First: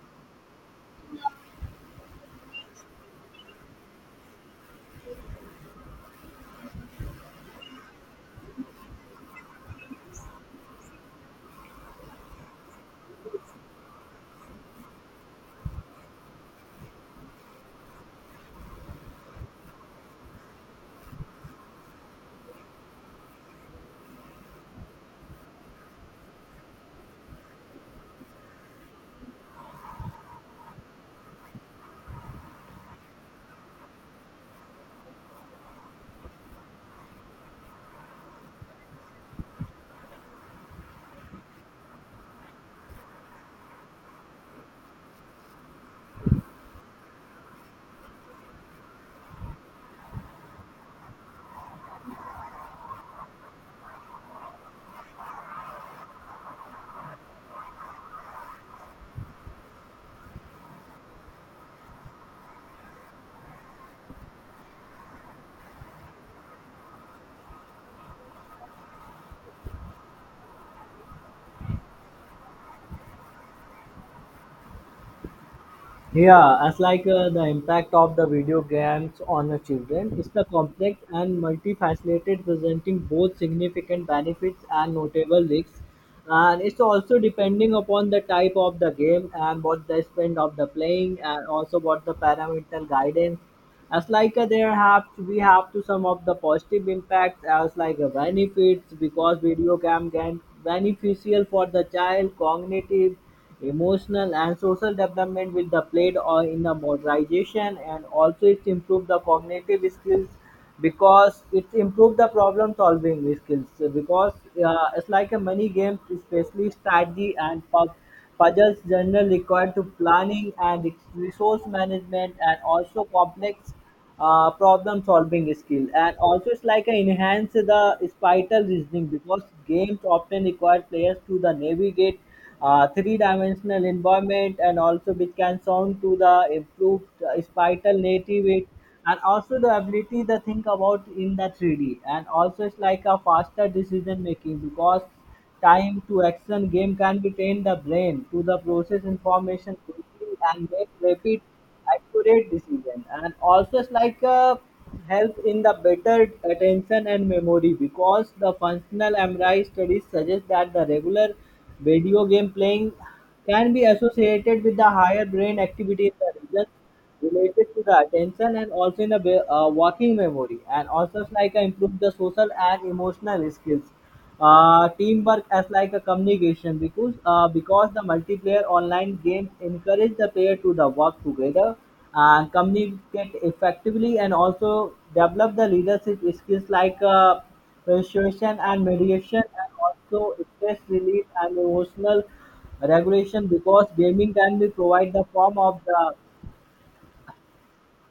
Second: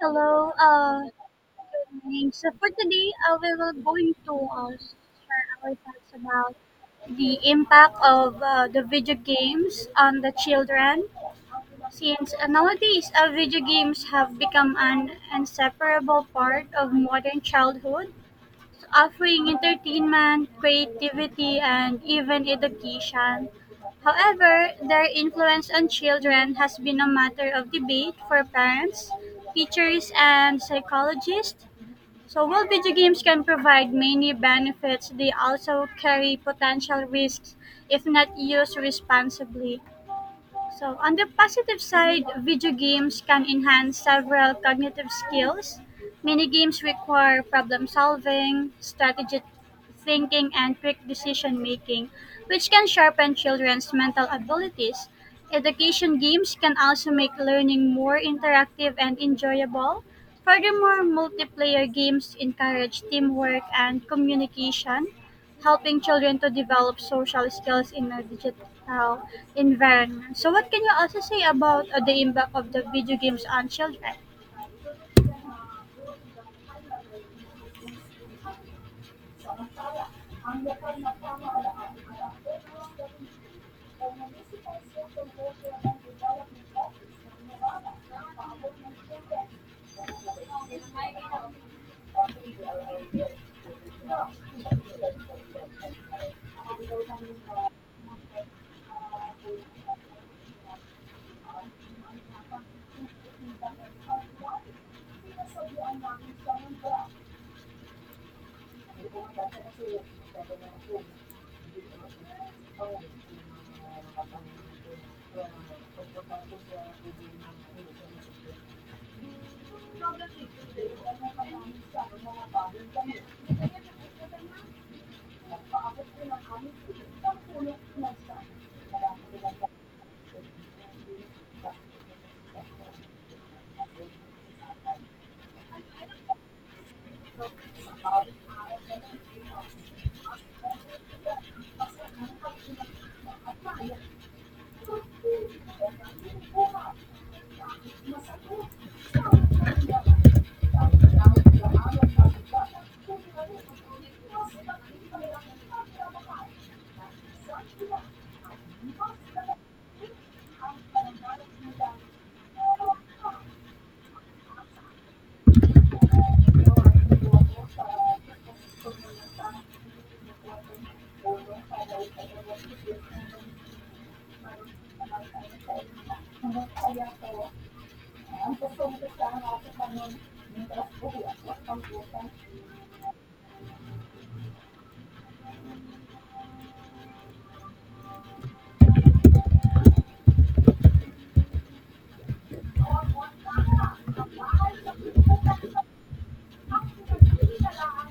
Hello, good morning. So for today, we will going to share our thoughts about the impact of the video games on the children. Since nowadays, video games have become an inseparable part of modern childhood, offering entertainment, creativity, and even education. However, their influence on children has been a matter of debate for parents, teachers, and psychologists. So while video games can provide many benefits, they also carry potential risks if not used responsibly. So, on the positive side, video games can enhance several cognitive skills. Many games require problem solving, strategic thinking, and quick decision making, which can sharpen children's mental abilities. Education games can also make learning more interactive and enjoyable. Furthermore, multiplayer games encourage teamwork and communication, helping children to develop social skills in a digital environment. So, what can you also say about the impact of the video games on children? Yeah, as like the impact of the video games on the children is the complex and multifaceted, presenting both significant benefits and notable risks. And it's also depending upon the type of the game and what the spend of the playing, and also what the parental guidance as like we have to sum up the positive impacts as like benefits because video game can beneficial for the child cognitive emotional and social development with the played or in the modernization and also it's improve the cognitive skills because it's improved the problem solving skills. So because it's like a many games especially strategy and puzzles generally required to planning and resource management and also complex problem solving skill and also it's like a enhance the spatial reasoning because games often require players to the navigate three-dimensional environment and also which can sound to the improved spatial native it, and also the ability to think about in the 3D. And also it's like a faster decision making because time to action game can be trained the brain to the process information quickly and make rapid accurate decision and also it's like help in the better attention and memory because the functional MRI studies suggest that the regular video game playing can be associated with the higher brain activity in the region related to the attention and also in a working memory and also it's like improve the social and emotional skills teamwork as like a communication because the multiplayer online games encourage the player to the work together and communicate effectively and also develop the leadership skills like persuasion and mediation and also stress relief and emotional regulation because gaming can be provide the form of the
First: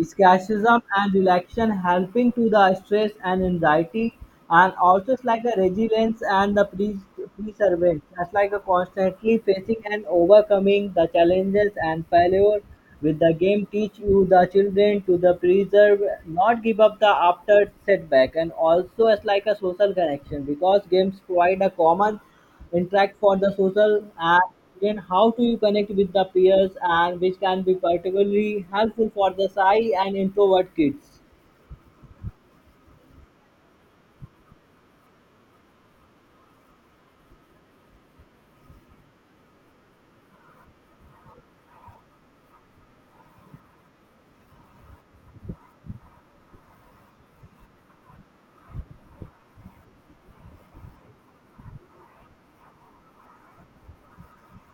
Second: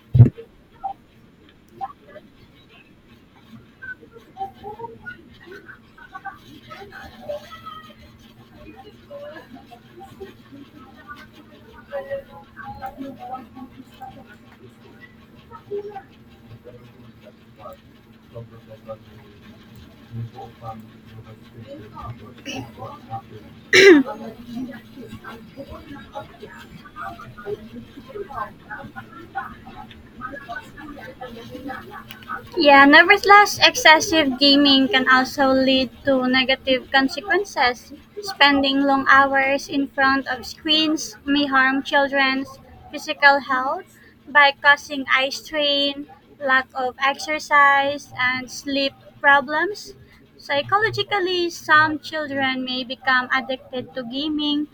escapism and relaxation helping to the stress and anxiety and also it's like a resilience and the pre perseverance. That's like a constantly facing and overcoming the challenges and failure with the game teach you the children to the preserve not give up the after setback and also it's like a social connection because games provide a common interact for the social and then how to you connect with the peers and which can be particularly helpful for the shy and introvert kids. Yeah, nevertheless, excessive gaming can also lead to negative consequences. Spending long hours in front of screens may harm children's physical health by causing eye strain, lack of exercise, and sleep problems. Psychologically, some children may become addicted to gaming,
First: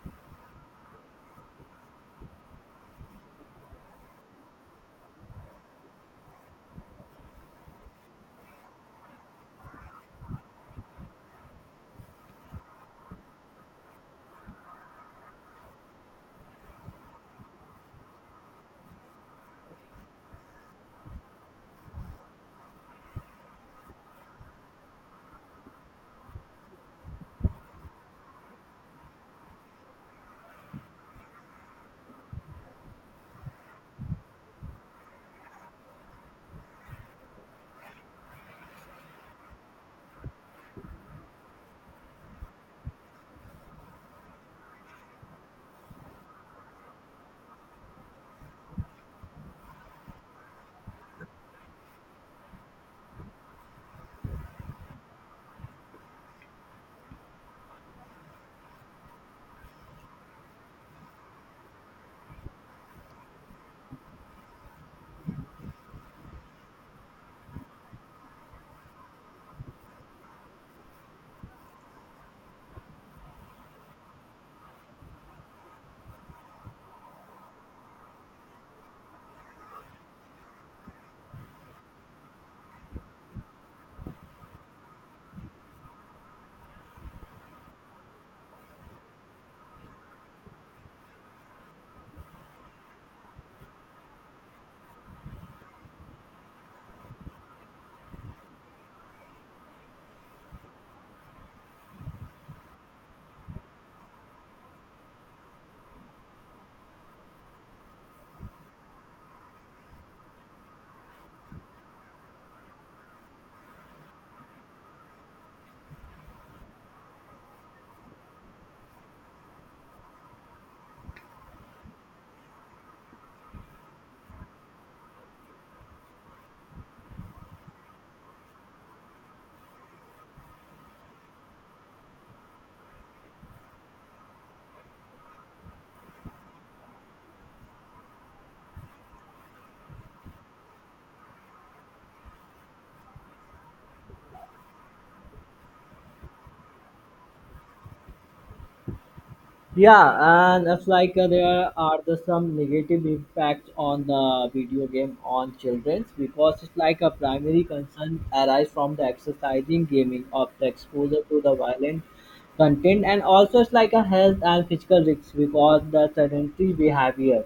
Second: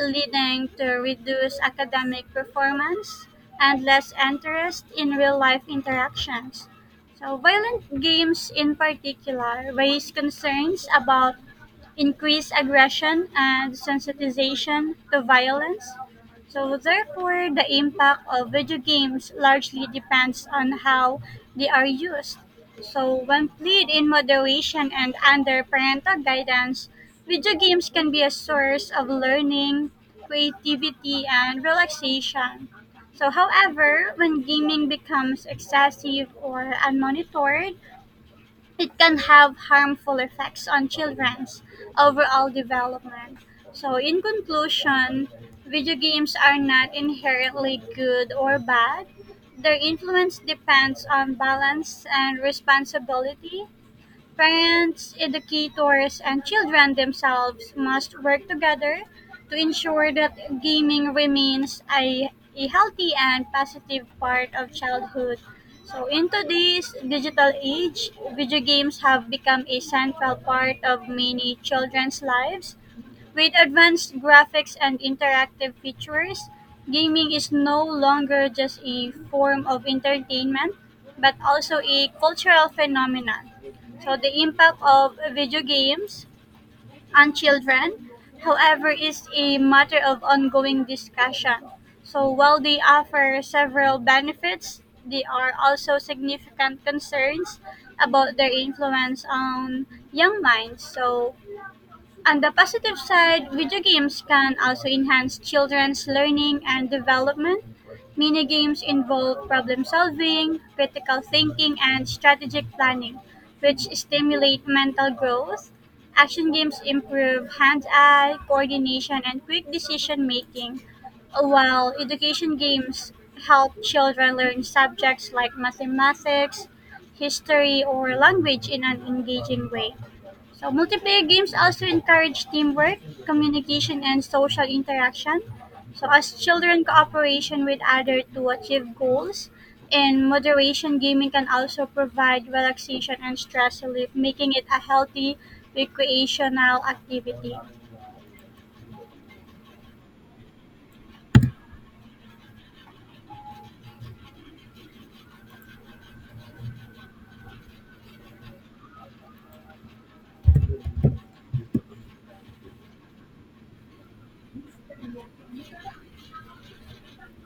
leading to reduced academic performance and less interest in real life interactions. So, violent games in particular raise concerns about increased aggression and sensitization to violence. So, therefore, the impact of video games largely depends on how they are used. So, when played in moderation and under parental guidance, video games can be a source of learning, creativity, and relaxation. So, however, when gaming becomes excessive or unmonitored, it can have harmful effects on children's overall development. So, in conclusion, video games are not inherently good or bad. Their influence depends on balance and responsibility. Parents, educators, and children themselves must work together to ensure that gaming remains a healthy and positive part of childhood. So, in today's digital age, video games have become a central part of many children's lives. With advanced graphics and interactive features, gaming is no longer just a form of entertainment but also a cultural phenomenon. So the impact of video games on children, however, is a matter of ongoing discussion. So while they offer several benefits, there are also significant concerns about their influence on young minds. So on the positive side, video games can also enhance children's learning and development. Mini games involve problem solving, critical thinking, and strategic planning, which stimulate mental growth. Action games improve hand eye coordination and quick decision making, while education games help children learn subjects like mathematics, history, or language in an engaging way. So multiplayer games also encourage teamwork, communication, and social interaction. So as children cooperation with others to achieve goals, in moderation gaming can also provide relaxation and stress relief, making it a healthy recreational activity. Yeah, and it's like there are the some negative impacts on the video game on children because it's like a primary concern arise from the exercising gaming of the exposure to the violent content and also it's like a health and physical risks because the sedentary behavior.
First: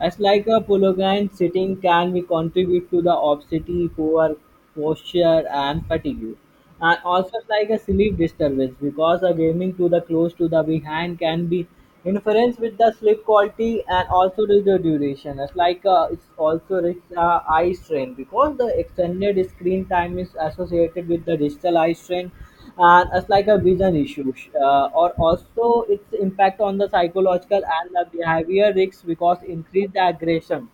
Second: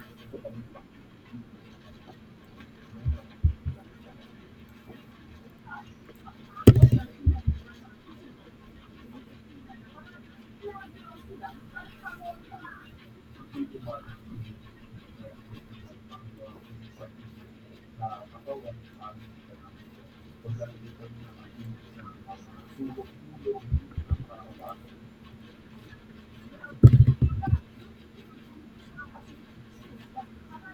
It's like a prolonged sitting can be contribute to the obesity, poor posture and fatigue. And also it's like a sleep disturbance because a gaming to the close to the behind can be interference with the sleep quality and also the duration. It's like it's also risks eye strain because the extended screen time is associated with the digital eye strain and it's like a vision issue or also its impact on the psychological and the behavior risks because increase the aggression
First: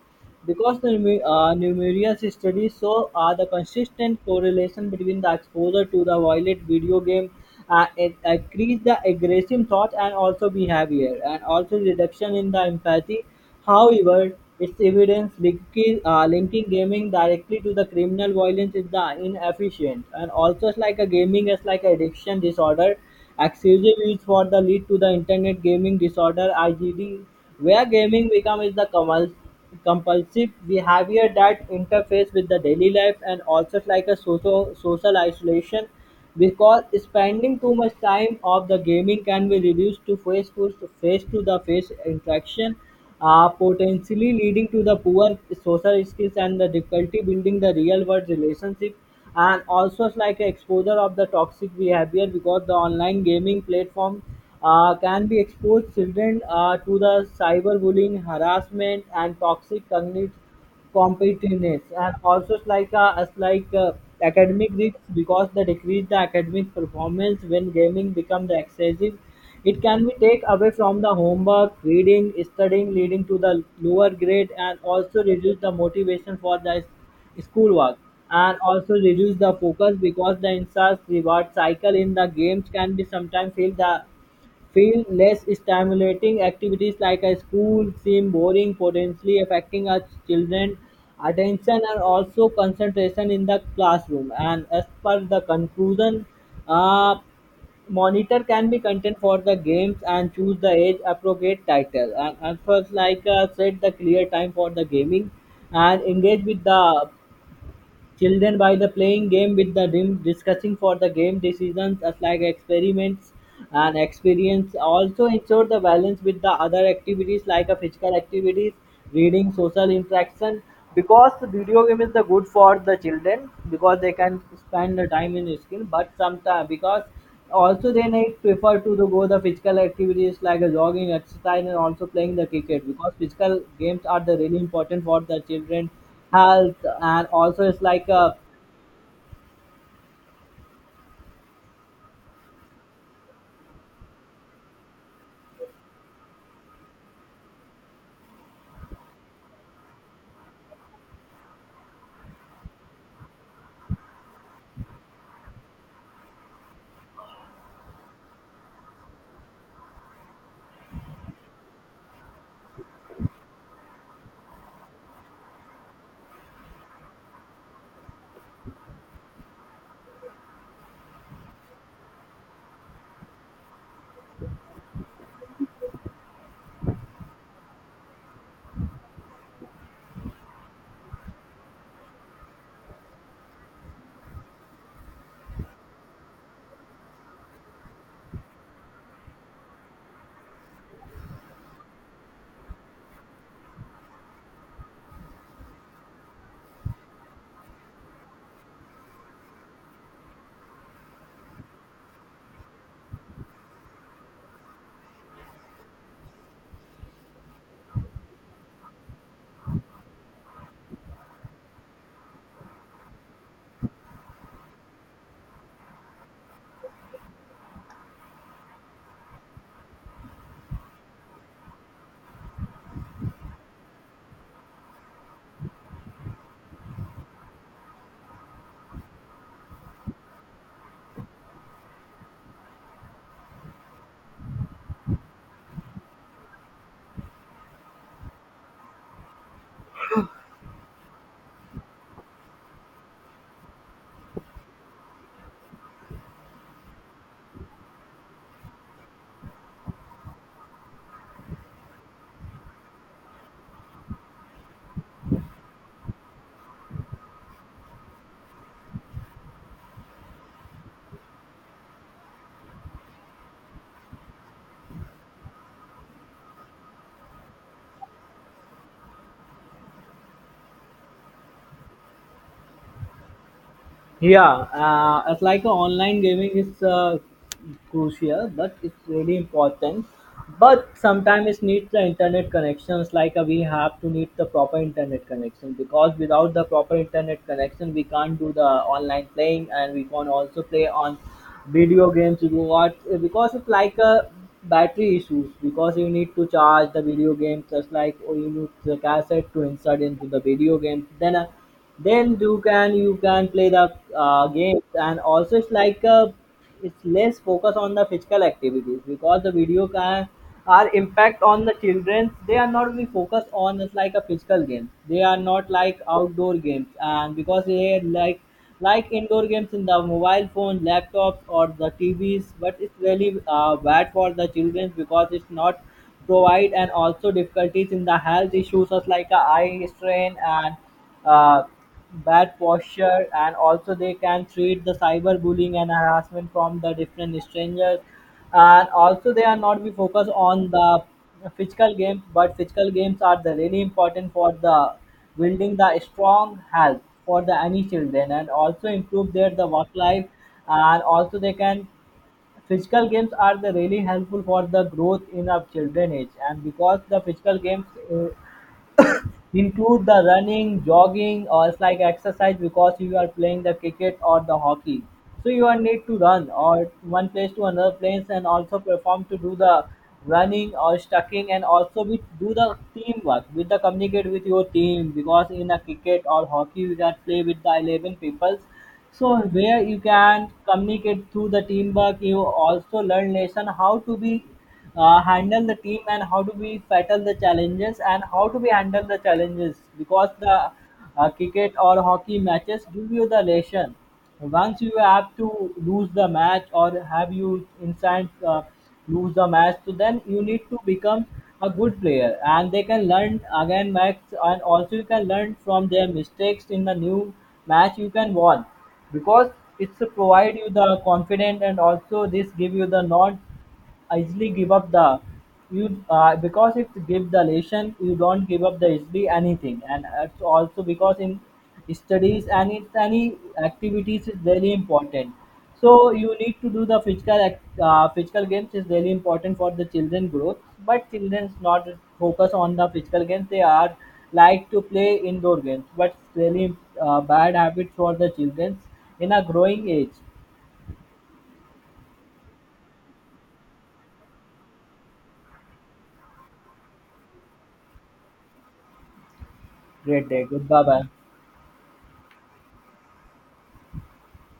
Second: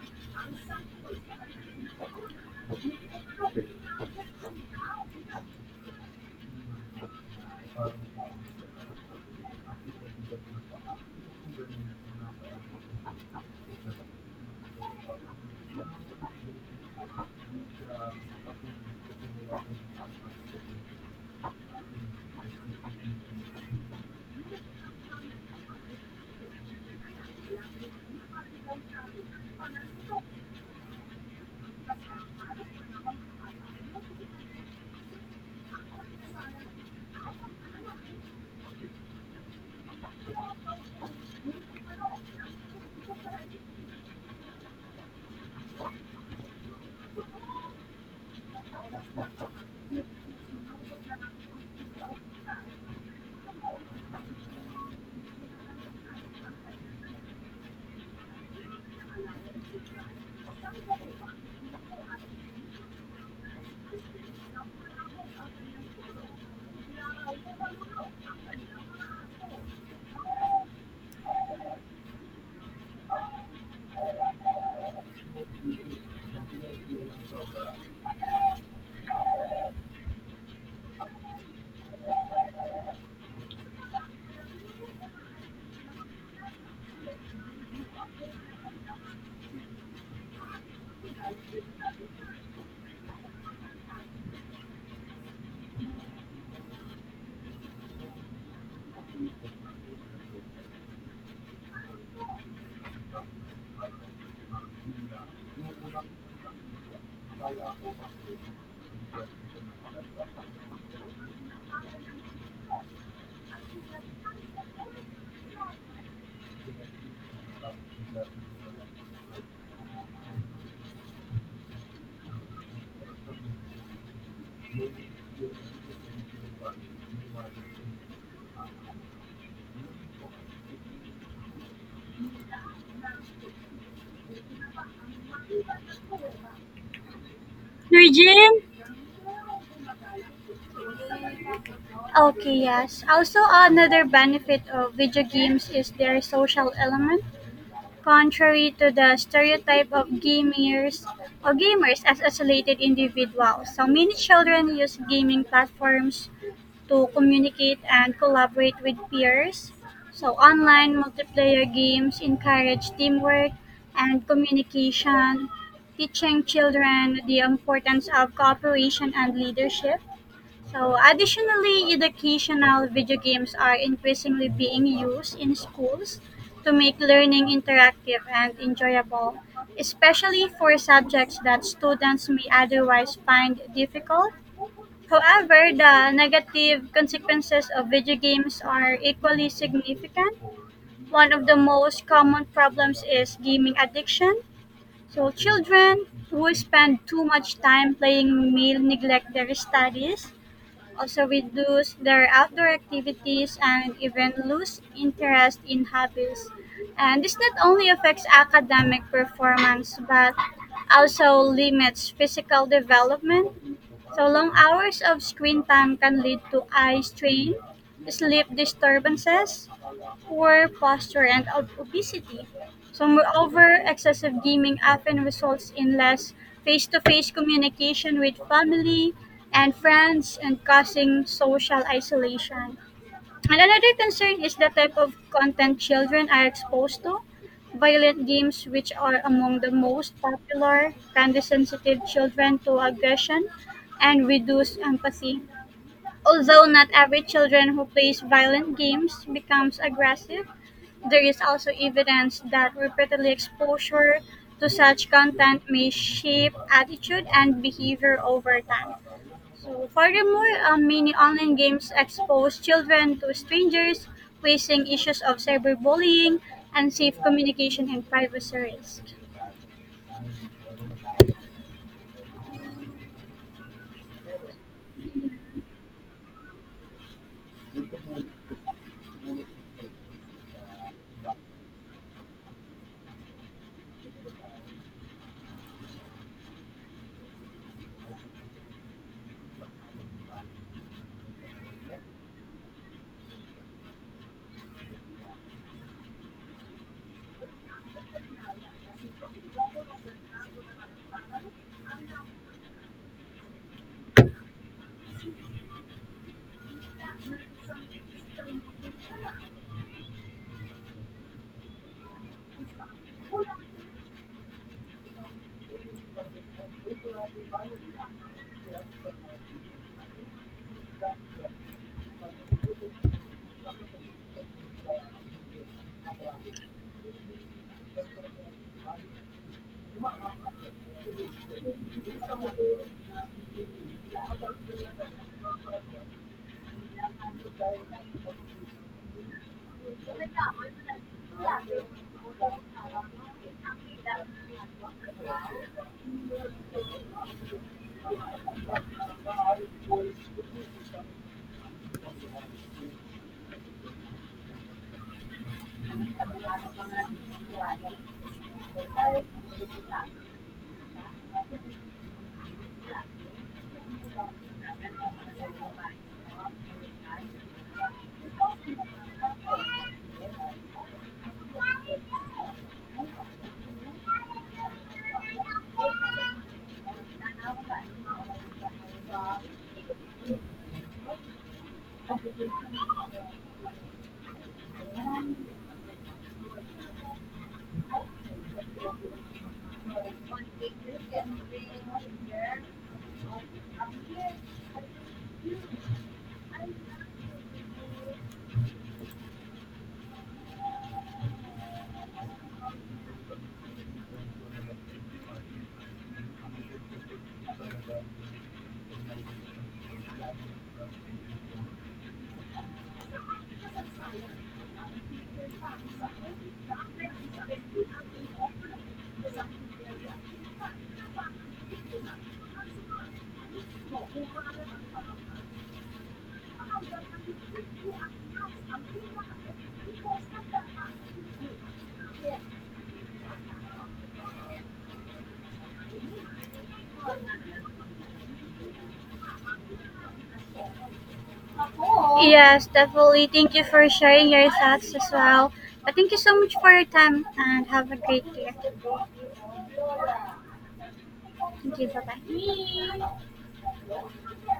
because the numerous studies show the consistent correlation between the exposure to the violent video game it increase the aggressive thought and also behavior and also reduction in the empathy. However, its evidence linking gaming directly to the criminal violence is the inefficient, and also it's like a gaming is like addiction disorder. Excessive use for the lead to the internet gaming disorder (IGD), where gaming becomes the compulsive behavior that interferes with the daily life and also it's like a social isolation because spending too much time of the gaming can be reduced to face to face to the face interaction, potentially leading to the poor social skills and the difficulty building the real world relationship and also it's like a exposure of the toxic behavior because the online gaming platform can be exposed children to the cyberbullying harassment and toxic cognitive competitiveness and also it's like as like academic risks because they decrease the academic performance when gaming become the excessive it can be take away from the homework reading studying leading to the lower grade and also reduce the motivation for the schoolwork and also reduce the focus because the insert reward cycle in the games can be sometimes feel less stimulating activities like a school seem boring, potentially affecting our children attention and also concentration in the classroom. And as per the conclusion, uh, monitor can be content for the games and choose the age appropriate title. And first, like set the clear time for the gaming and engage with the children by the playing game with the rim, discussing for the game decisions as like experiments and experience. Also ensure the balance with the other activities like a physical activities, reading, social interaction. Because the video game is the good for the children because they can spend the time in skill, but sometimes because also they need prefer to the, go the physical activities like a jogging exercise and also playing the cricket because physical games are the really important for the children health and also it's like a. Regine? Okay, yes. Also, another benefit of video games is their social element. Contrary to the stereotype of gamers or gamers as isolated individuals, so many children use gaming platforms to communicate and collaborate with peers. So online multiplayer games encourage teamwork and communication, teaching children the importance of cooperation and leadership. So, additionally, educational video games are increasingly being used in schools to make learning interactive and enjoyable, especially for subjects that students may otherwise find difficult. However, the negative consequences of video games are equally significant. One of the most common problems is gaming addiction. So, children who spend too much time playing may neglect their studies, also reduce their outdoor activities and even lose interest in hobbies. And this not only affects academic performance but also limits physical development. So long hours of screen time can lead to eye strain, sleep disturbances, poor posture and obesity. So, moreover, excessive gaming often results in less face to face communication with family and friends and causing social isolation. And another concern is the type of content children are exposed to. Violent games, which are among the most popular, can desensitive children to aggression and reduce empathy. Although not every children who plays violent games becomes aggressive, there is also evidence that repeated exposure to such content may shape attitude and behavior over time. So, furthermore, many online games expose children to strangers, facing issues of cyberbullying, and safe communication and privacy risk. Yeah, it's like a online gaming is crucial, but it's really important. But sometimes it needs the internet connections. Like we have to need the proper internet connection because without the proper internet connection, we can't do the online playing, and we can also play on video games. You watch because it's like a battery issues because you need to charge the video games just like or you need the cassette to insert into the video game. Then you can play the games and also it's like a it's less focus on the physical activities because the video can are impact on the children they are not be focused on it's like a physical game they are not like outdoor games and because they are like indoor games in the mobile phone laptops or the TVs but it's really bad for the children because it's not provide and also difficulties in the health issues such like a eye strain and uh, bad posture and also they can treat the cyberbullying and harassment from the different strangers and also they are not be focused on the physical games but physical games are the really important for the building the strong health for the any children and also improve their the work life and also they can physical games are the really helpful for the growth in our children age and because the physical games uh, Include the running, jogging, or it's like exercise because you are playing the cricket or the hockey. So you are need to run or one place to another place and also perform to do the running or stucking and also we do the teamwork with the communicate with your team because in a cricket or hockey you can play with the 11 peoples, so where you can communicate through the teamwork you also learn lesson how to be handle the team and how do we battle the challenges and how do we handle the challenges because the cricket or hockey matches give you the lesson once you have to lose the match or have you instant lose the match, so then you need to become a good player and they can learn again max and also you can learn from their mistakes in the new match you can won because it's to provide you the confidence and also this give you the nod easily give up the you because if you give the lesson you don't give up the easily anything and it's also because in studies and it's any activities is really important, so you need to do the physical games is really important for the children growth but children's not focus on the physical games they are like to play indoor games but it's really bad habit for the children in a growing age. Yes, definitely. Thank you for sharing your thoughts as well. But thank you so much for your time and have a great day. Great day. Goodbye. Bye. Thank you. Bye bye.